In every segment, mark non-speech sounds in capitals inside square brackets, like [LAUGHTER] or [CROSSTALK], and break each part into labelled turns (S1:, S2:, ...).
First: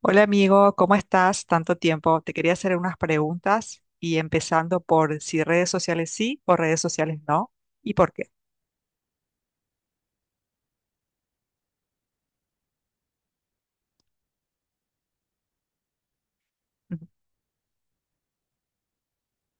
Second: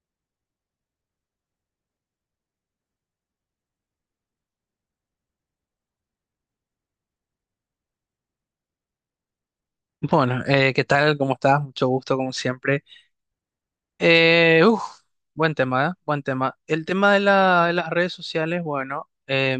S1: Hola amigo, ¿cómo estás? Tanto tiempo. Te quería hacer unas preguntas y empezando por si redes sociales sí o redes sociales no y por qué.
S2: Bueno, ¿qué tal? ¿Cómo estás? Mucho gusto, como siempre. Eh, uf, buen tema, ¿eh? Buen tema. El
S1: Ujú.
S2: tema de, de las redes sociales, bueno,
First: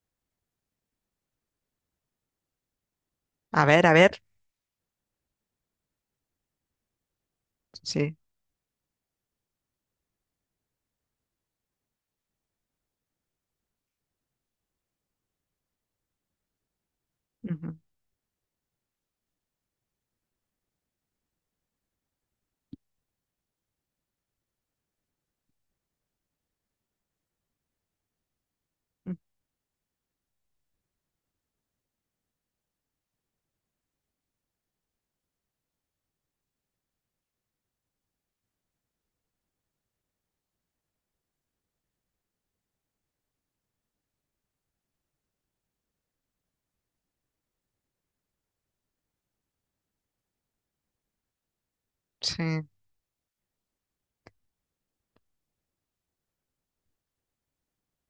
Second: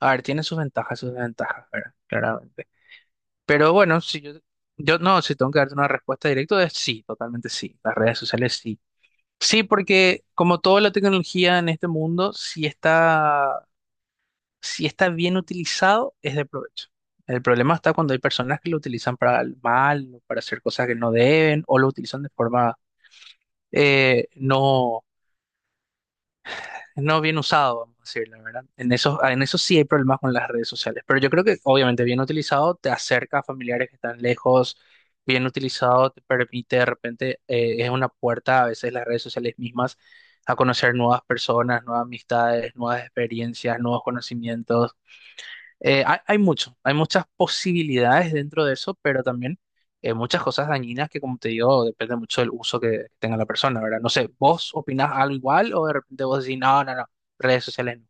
S2: a ver, tiene sus ventajas, sus desventajas, ¿verdad? Claramente.
S1: A
S2: Pero
S1: ver, a
S2: bueno, si
S1: ver.
S2: yo, yo no, si tengo que darte una respuesta directa, es sí, totalmente sí. Las
S1: Sí.
S2: redes sociales sí. Sí, porque como toda la tecnología en este mundo, sí está. Si está bien utilizado, es de provecho. El problema
S1: Ujú,
S2: está cuando hay personas que lo utilizan para el mal, o para hacer cosas que no deben, o lo utilizan de forma eh, no, no bien usado, vamos a decirlo, ¿verdad? En
S1: ujú,
S2: eso, en eso sí hay problemas con las redes sociales, pero yo creo que obviamente bien utilizado te acerca a familiares que están lejos, bien utilizado te permite de repente, es una puerta a veces las redes sociales mismas a conocer nuevas personas, nuevas amistades, nuevas experiencias, nuevos conocimientos. Hay mucho, hay muchas posibilidades dentro de eso, pero también muchas cosas dañinas que, como te digo, depende mucho del
S1: Sí.
S2: uso que tenga la persona, ¿verdad? No sé, ¿vos opinás algo igual o de repente vos decís, no, no, no, redes sociales no,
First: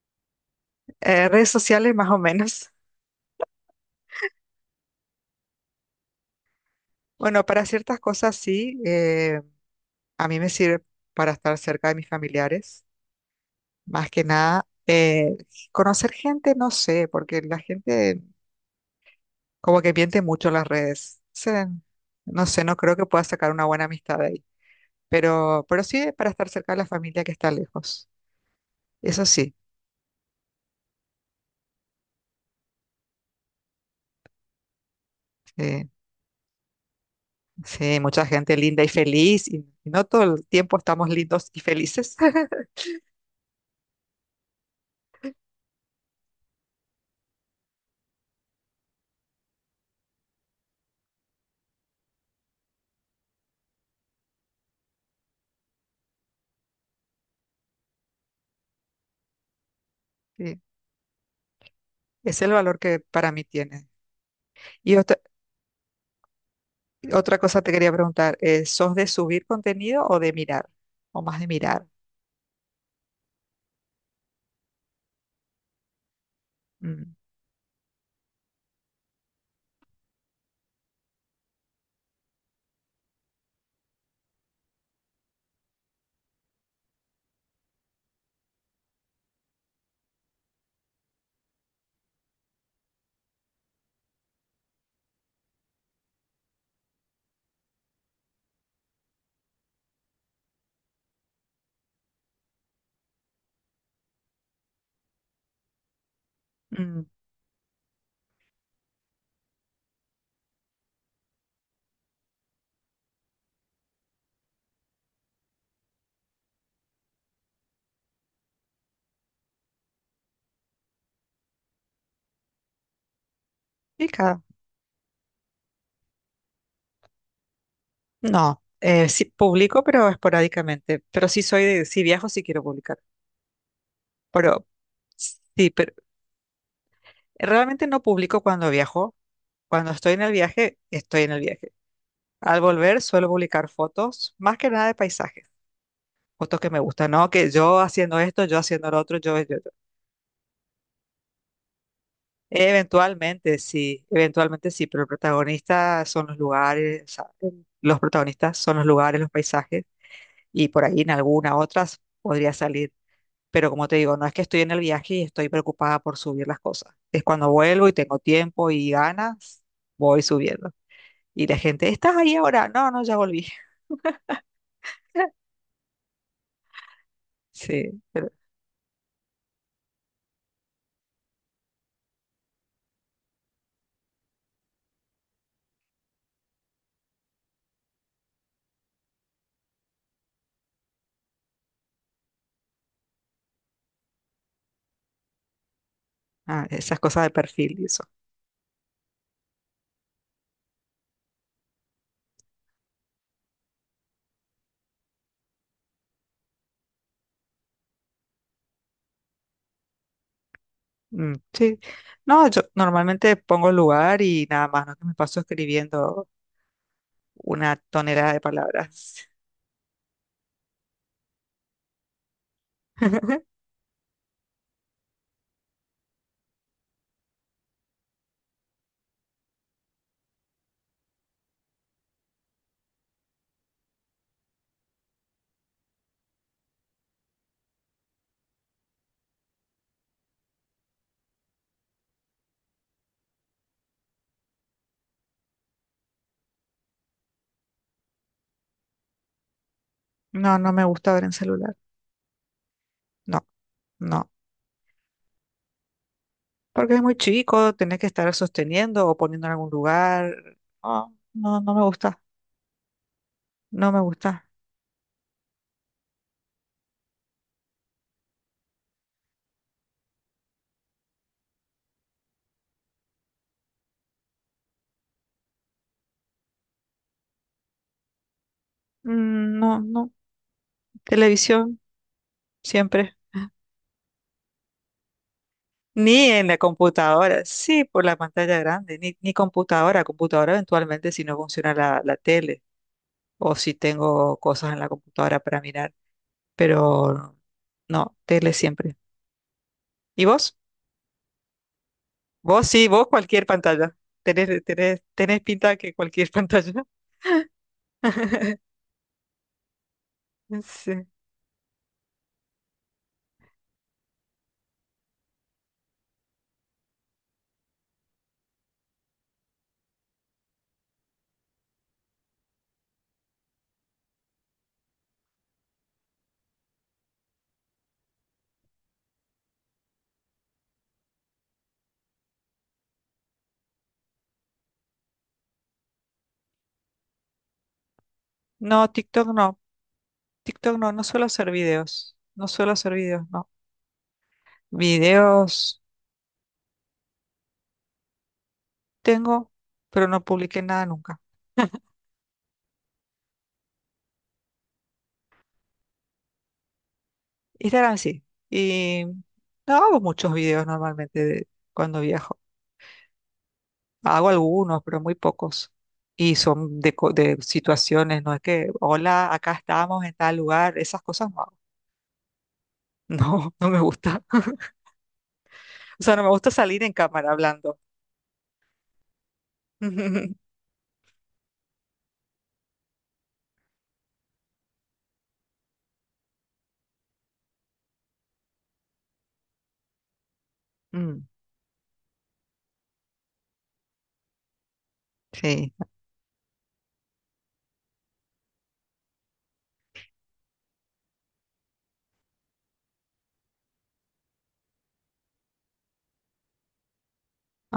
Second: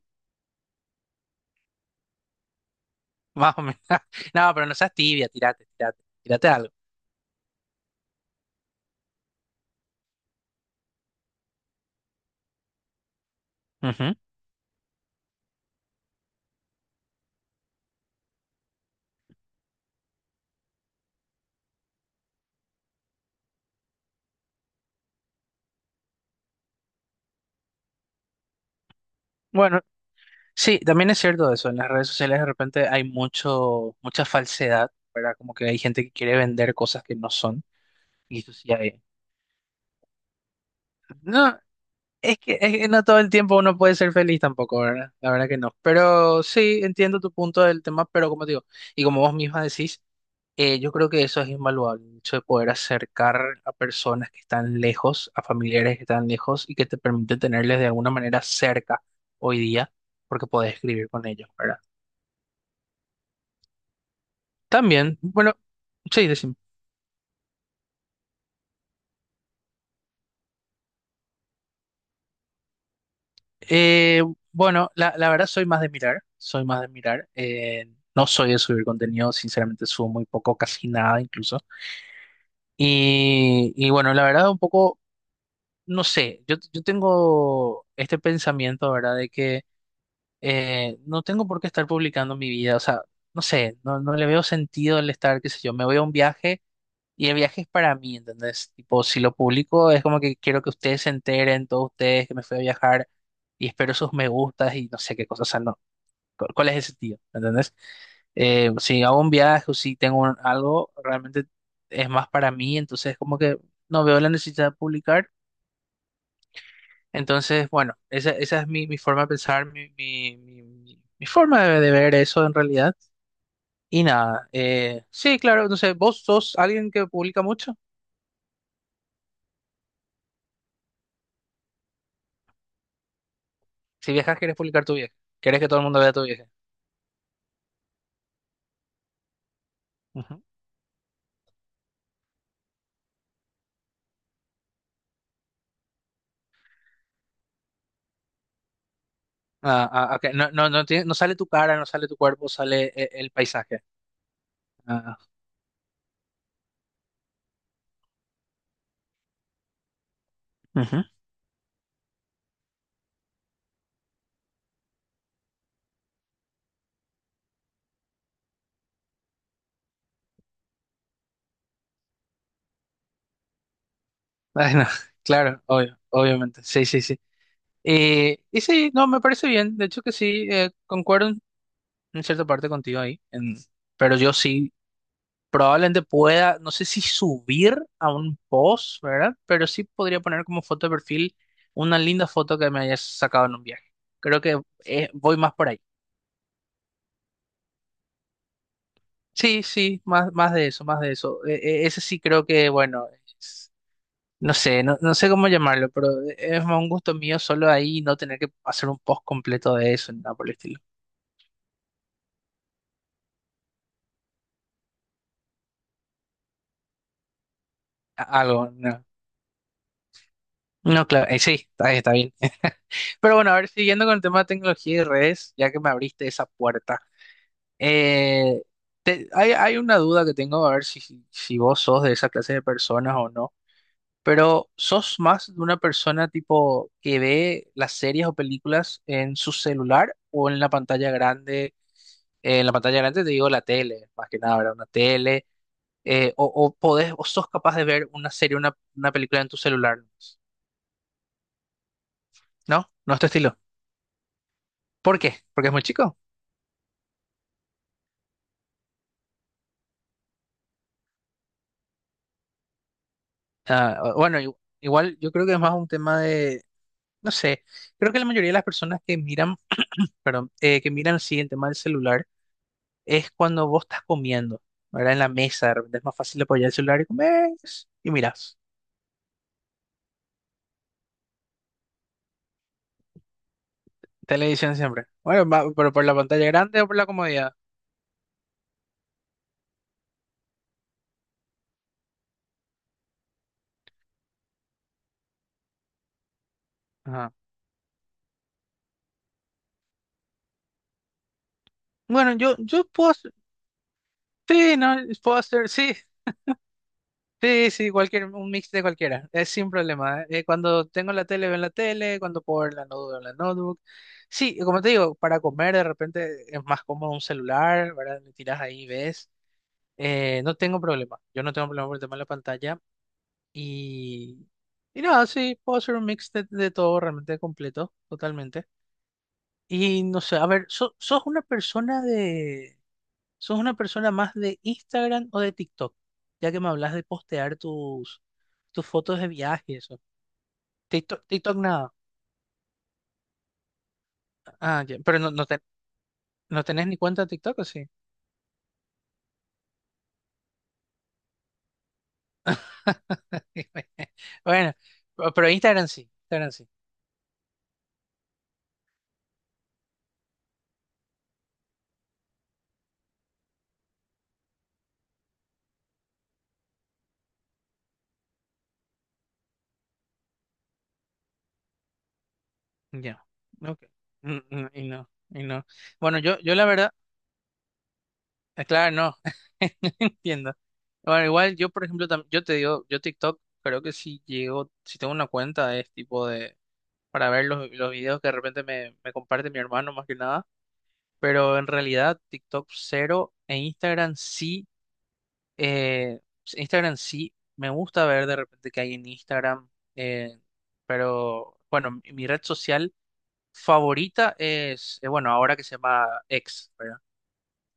S1: Redes sociales más o menos. [LAUGHS]
S2: [LAUGHS] más o menos, [LAUGHS] no, pero no seas tibia, tirate, tirate, tirate algo.
S1: Bueno, para ciertas cosas sí. A mí me sirve para estar cerca de mis familiares. Más
S2: Ujú.
S1: que nada, conocer gente, no sé, porque la gente como que miente mucho en las redes. No sé, no creo que pueda sacar una buena amistad de ahí. Pero sí para estar cerca de la familia que está lejos. Eso sí,
S2: Bueno, sí, también es cierto eso, en las redes sociales de repente hay mucho, mucha falsedad, ¿verdad? Como que hay
S1: eh,
S2: gente que quiere vender cosas que no son,
S1: sí, mucha
S2: y eso
S1: gente
S2: sí
S1: linda y
S2: hay.
S1: feliz, y no todo el tiempo estamos lindos
S2: No,
S1: y felices.
S2: Es que,
S1: [LAUGHS]
S2: es que no todo el tiempo uno puede ser feliz tampoco, ¿verdad? La verdad que no. Pero sí, entiendo tu punto del tema, pero como te digo, y como vos misma decís, yo creo que eso es invaluable, el hecho de poder acercar a personas que están lejos, a familiares que están lejos y que te permite tenerles de alguna manera cerca hoy día, porque
S1: Sí,
S2: podés escribir con ellos, ¿verdad?
S1: es el valor que para mí tiene. Y otra,
S2: También, bueno, sí, decime.
S1: otra cosa te quería preguntar, ¿sos de subir contenido o de mirar? ¿O más de mirar?
S2: Eh, bueno, la verdad soy más de mirar, soy más de
S1: Mm,
S2: mirar. No soy de subir contenido, sinceramente subo muy poco, casi nada incluso. Y bueno, la verdad un poco, no sé, yo tengo este pensamiento, ¿verdad? De que no tengo por qué estar publicando mi vida, o sea, no sé, no le veo sentido el estar, qué sé yo, me voy a un viaje y el viaje es para mí, ¿entendés? Tipo, si lo publico es como que quiero que ustedes se enteren, todos ustedes, que me fui a viajar y espero sus me gustas y no sé qué cosas, o sea, no, ¿cuál es el
S1: mm,
S2: sentido? ¿Entendés? Si hago un viaje o si tengo algo, realmente es más para mí, entonces como que no veo la necesidad de publicar. Entonces, bueno, esa es mi forma de pensar, mi forma de ver eso en realidad. Y
S1: pica.
S2: nada, sí, claro, no sé, vos sos alguien que publica mucho.
S1: No, sí publico, pero esporádicamente. Pero sí soy de, si viajo, sí quiero publicar.
S2: Si viajas, quieres
S1: Pero
S2: publicar tu viaje. Quieres que
S1: sí,
S2: todo el
S1: pero
S2: mundo vea tu viaje.
S1: realmente no publico cuando viajo. Cuando estoy en el
S2: Ujú.
S1: viaje, estoy en el viaje. Al volver suelo publicar fotos, más que nada de paisajes, fotos que me gustan, ¿no? Que yo haciendo esto, yo haciendo lo otro, yo, yo, yo.
S2: Ah, ah, ok, no, no, no, no sale tu cara, no sale tu cuerpo, sale el paisaje.
S1: Eventualmente sí, pero el
S2: Ah,
S1: protagonista son los lugares, o sea, los protagonistas son los lugares, los paisajes, y por ahí
S2: ujú.
S1: en alguna otras podría salir. Pero como te digo, no es que estoy en el viaje y estoy preocupada por subir las cosas. Es cuando vuelvo y tengo tiempo y ganas, voy subiendo. Y la gente, ¿estás ahí ahora? No, no, ya volví.
S2: Ay, no, [LAUGHS] claro, obvio, obviamente. Sí, sí, sí.
S1: Sí, pero
S2: Y sí, no, me parece bien. De hecho que sí, concuerdo en cierta parte contigo ahí. Pero yo sí, probablemente pueda, no sé si subir a un post, ¿verdad? Pero sí podría poner como foto de perfil una linda foto que me hayas sacado en un viaje. Creo que voy más por ahí.
S1: ah, esas cosas de perfil y eso.
S2: Sí, sí, más, más de eso, más de eso. Ese sí creo que, bueno, es- no sé, no sé cómo llamarlo, pero es más un gusto mío solo ahí no tener que hacer un post completo de eso, ni nada por el estilo.
S1: Mm, sí. No, yo normalmente pongo el lugar y nada más, no que me paso escribiendo una tonelada de
S2: Algo, no.
S1: palabras.
S2: No, claro, sí, está, está bien. [LAUGHS] Pero
S1: [LAUGHS]
S2: bueno, a ver, siguiendo con el tema de tecnología y redes, ya que me abriste esa puerta, eh, hay, hay una duda que tengo, a ver si vos sos de esa clase de personas o no, pero ¿sos más de una persona tipo que ve las series o películas en su celular o en la pantalla grande? En la pantalla grande te digo la tele, más que nada, ¿verdad? Una tele, o podés, o sos capaz de ver una serie, una película en tu celular,
S1: No, no me gusta ver en celular.
S2: ¿no? ¿No es tu
S1: No,
S2: estilo?
S1: no.
S2: ¿Por qué? ¿Porque es muy chico?
S1: Porque es muy chico, tenés que estar sosteniendo o poniendo en algún lugar. No, no, no me gusta. No me
S2: Ah,
S1: gusta.
S2: bueno, igual yo creo que es más un tema de, no sé, creo que la mayoría de las personas que miran, perdón, que miran sí el tema del celular es cuando vos estás comiendo, ¿verdad? En la mesa, de repente es más fácil apoyar el celular y comes y miras.
S1: Mm, no, no. Televisión, siempre.
S2: Televisión siempre. Bueno, pero por la
S1: Ni en
S2: pantalla
S1: la
S2: grande o por la
S1: computadora,
S2: comodidad.
S1: sí, por la pantalla grande, ni computadora, computadora eventualmente si no funciona la tele o si tengo cosas en la computadora para mirar,
S2: Ajá.
S1: pero no, tele siempre. ¿Y vos?
S2: Bueno, yo,
S1: Vos
S2: yo
S1: sí, vos
S2: puedo hacer,
S1: cualquier pantalla. Tenés,
S2: sí, no,
S1: tenés,
S2: puedo
S1: tenés
S2: hacer,
S1: pinta
S2: sí,
S1: que cualquier pantalla.
S2: sí, sí, cualquier, un mix
S1: [LAUGHS]
S2: de cualquiera, es sin problema. Eh, cuando
S1: Sí.
S2: tengo la tele, veo en la tele, cuando puedo ver la notebook, veo en la notebook. Sí, como te digo, para comer de repente es más cómodo un celular, ¿verdad? Le tiras ahí, y ves. No tengo problema, yo no tengo problema por el tema de la pantalla. Y, y nada, sí, puedo hacer un mix de todo realmente completo, totalmente. Y no sé, a ver, ¿sos una persona más de Instagram o de TikTok? Ya que me hablas de postear tus
S1: No,
S2: fotos de
S1: TikTok no,
S2: viaje, y eso.
S1: TikTok no, no suelo
S2: TikTok,
S1: hacer
S2: TikTok nada.
S1: videos, no suelo hacer videos, no.
S2: Ah, ya, pero no, no,
S1: Videos
S2: no tenés ni cuenta de TikTok, ¿o sí?
S1: tengo, pero no publiqué nada nunca.
S2: [LAUGHS] Bueno, pero Instagram sí, Instagram sí.
S1: Instagram sí. Y no hago muchos videos normalmente de cuando viajo. Hago algunos, pero muy pocos. Y son de, de situaciones, no es que, hola, acá estamos en tal lugar, esas cosas no hago. [LAUGHS]
S2: Ya.
S1: No, no me
S2: Ok.
S1: gusta.
S2: Mm, mm, y no, y no.
S1: O sea,
S2: Bueno,
S1: no me
S2: yo,
S1: gusta
S2: yo la
S1: salir en
S2: verdad,
S1: cámara hablando.
S2: claro, no. [LAUGHS] No entiendo.
S1: [LAUGHS]
S2: Bueno, igual yo, por ejemplo, yo te digo, yo TikTok creo que si llego, si tengo una cuenta es tipo de, para ver los videos que de repente me comparte mi hermano más que nada,
S1: Mm,
S2: pero en realidad TikTok cero, en Instagram sí.
S1: sí,
S2: Pues, Instagram sí, me gusta ver de repente qué hay en Instagram, eh, pero bueno, mi mi red social favorita es, bueno, ahora que se llama X, ¿verdad?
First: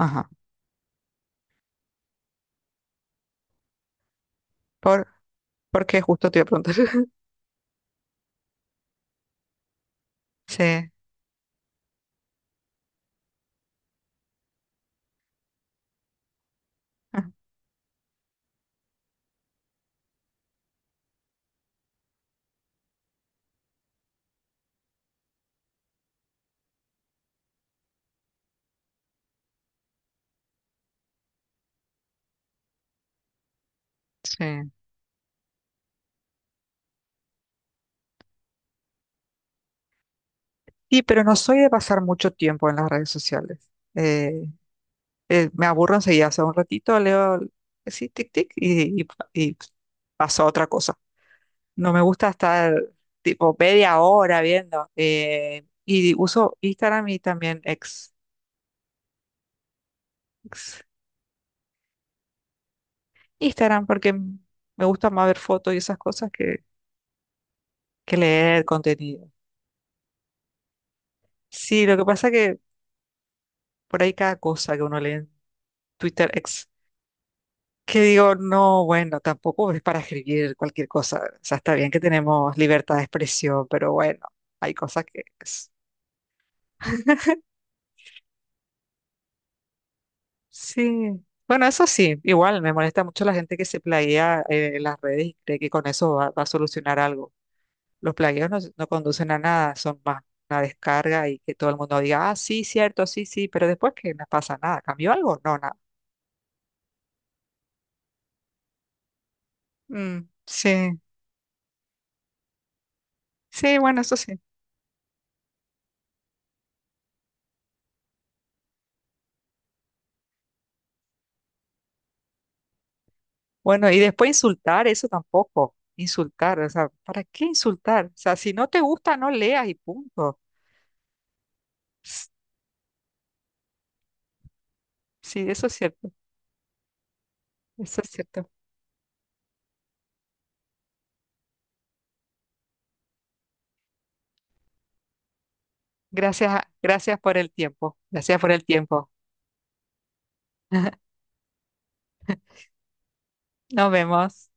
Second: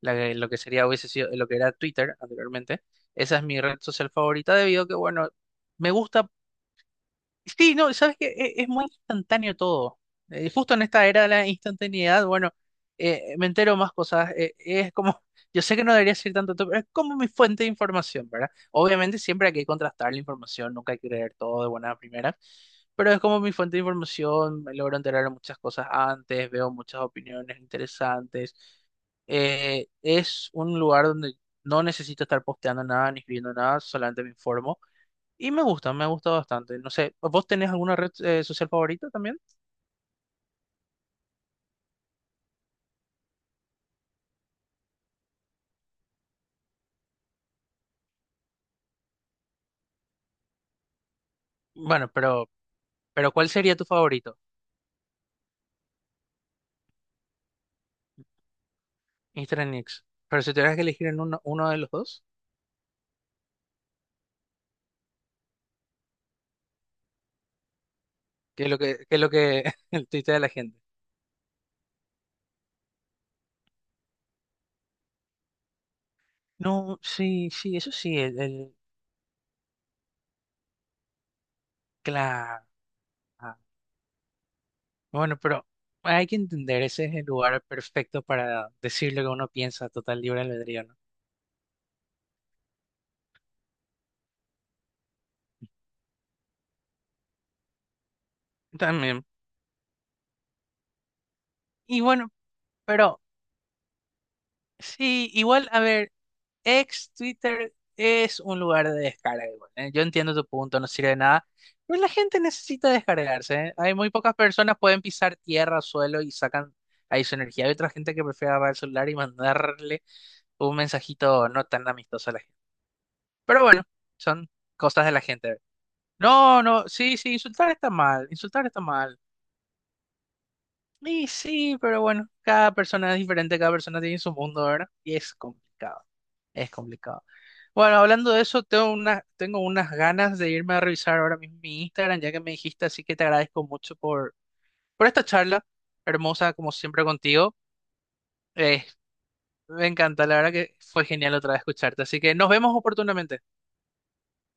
S2: Lo que sería, hubiese sido lo que era Twitter anteriormente. Esa es mi red social favorita debido a que,
S1: Por,
S2: bueno, me
S1: porque
S2: gusta.
S1: justo te iba a preguntar. [LAUGHS]
S2: Sí, no, sabes que es muy instantáneo todo. Justo en
S1: Sí,
S2: esta era de la instantaneidad, bueno, me entero más cosas. Eh, es como, [LAUGHS] yo sé que no debería decir tanto, pero es como
S1: ah,
S2: mi fuente de información, ¿verdad? Obviamente siempre hay que contrastar la información, nunca hay que creer todo de buena primera, pero es como mi fuente de información, me logro enterar de muchas cosas antes, veo muchas opiniones interesantes. Eh, es un lugar donde no necesito estar posteando nada ni escribiendo nada, solamente me
S1: sí.
S2: informo. Y me gusta bastante. No sé, ¿vos tenés alguna red social favorita también?
S1: Sí, pero no soy de pasar mucho tiempo en las redes sociales. Eh, me aburro enseguida, hace un ratito leo así, tic, tic, y pasó a otra cosa. No me
S2: Bueno,
S1: gusta estar
S2: pero ¿cuál
S1: tipo
S2: sería tu
S1: media
S2: favorito?
S1: hora viendo. Y uso Instagram y también ex,
S2: Instagram y X. Pero si tuvieras que
S1: ex
S2: elegir en uno, uno de los dos,
S1: Instagram porque me gusta más ver fotos y esas cosas que leer
S2: ¿qué es
S1: contenido.
S2: lo que [LAUGHS] el tuitea de la gente?
S1: Sí, lo que pasa que por ahí cada cosa que uno lee en Twitter ex
S2: No, sí, sí, eso
S1: que
S2: sí,
S1: digo, no, bueno, tampoco es para escribir cualquier cosa. O sea, está bien que tenemos
S2: claro.
S1: libertad de
S2: Ah,
S1: expresión, pero bueno, hay cosas que
S2: bueno, pero
S1: es-
S2: hay que entender, ese es el
S1: [LAUGHS]
S2: lugar perfecto para decir lo que uno piensa, total libre albedrío, ¿no?
S1: Sí. Bueno, eso sí, igual me molesta mucho la gente que se plaguea en las redes y cree que con eso va, va a solucionar algo. Los plagueos no, no
S2: También.
S1: conducen a nada, son más una descarga y que todo el mundo
S2: Y bueno,
S1: diga, ah, sí, cierto,
S2: pero
S1: sí, sí, pero después que no pasa nada, ¿cambió
S2: sí,
S1: algo? No,
S2: igual,
S1: nada.
S2: a ver. Ex Twitter es un lugar de descarga igual, ¿eh? Yo
S1: Mm,
S2: entiendo tu punto, no
S1: sí,
S2: sirve de nada, pero la gente necesita descargarse, ¿eh?
S1: sí,
S2: Hay
S1: bueno,
S2: muy
S1: eso
S2: pocas
S1: sí.
S2: personas pueden pisar tierra, suelo y sacan ahí su energía. Hay otra gente que prefiere agarrar el celular y mandarle un mensajito no tan amistoso a la gente. Pero bueno,
S1: Bueno, y después
S2: son
S1: insultar,
S2: cosas
S1: eso
S2: de la gente.
S1: tampoco. Insultar,
S2: No,
S1: o
S2: no,
S1: sea,
S2: sí,
S1: ¿para
S2: sí,
S1: qué
S2: insultar está
S1: insultar? O
S2: mal,
S1: sea, si
S2: insultar
S1: no
S2: está
S1: te gusta,
S2: mal.
S1: no leas y punto.
S2: Y sí, pero
S1: Ps,
S2: bueno, cada persona es diferente, cada persona tiene su mundo, ¿verdad? Y es
S1: sí, eso es
S2: complicado,
S1: cierto,
S2: es complicado. Bueno,
S1: eso es
S2: hablando de
S1: cierto.
S2: eso, tengo una, tengo unas ganas de irme a revisar ahora mismo mi Instagram, ya que me dijiste, así que te agradezco mucho por esta charla, hermosa
S1: Gracias,
S2: como siempre
S1: gracias por el
S2: contigo.
S1: tiempo, gracias por el
S2: Eh,
S1: tiempo.
S2: me encanta, la verdad que fue
S1: [LAUGHS]
S2: genial otra vez escucharte, así que nos vemos oportunamente.
S1: Nos vemos.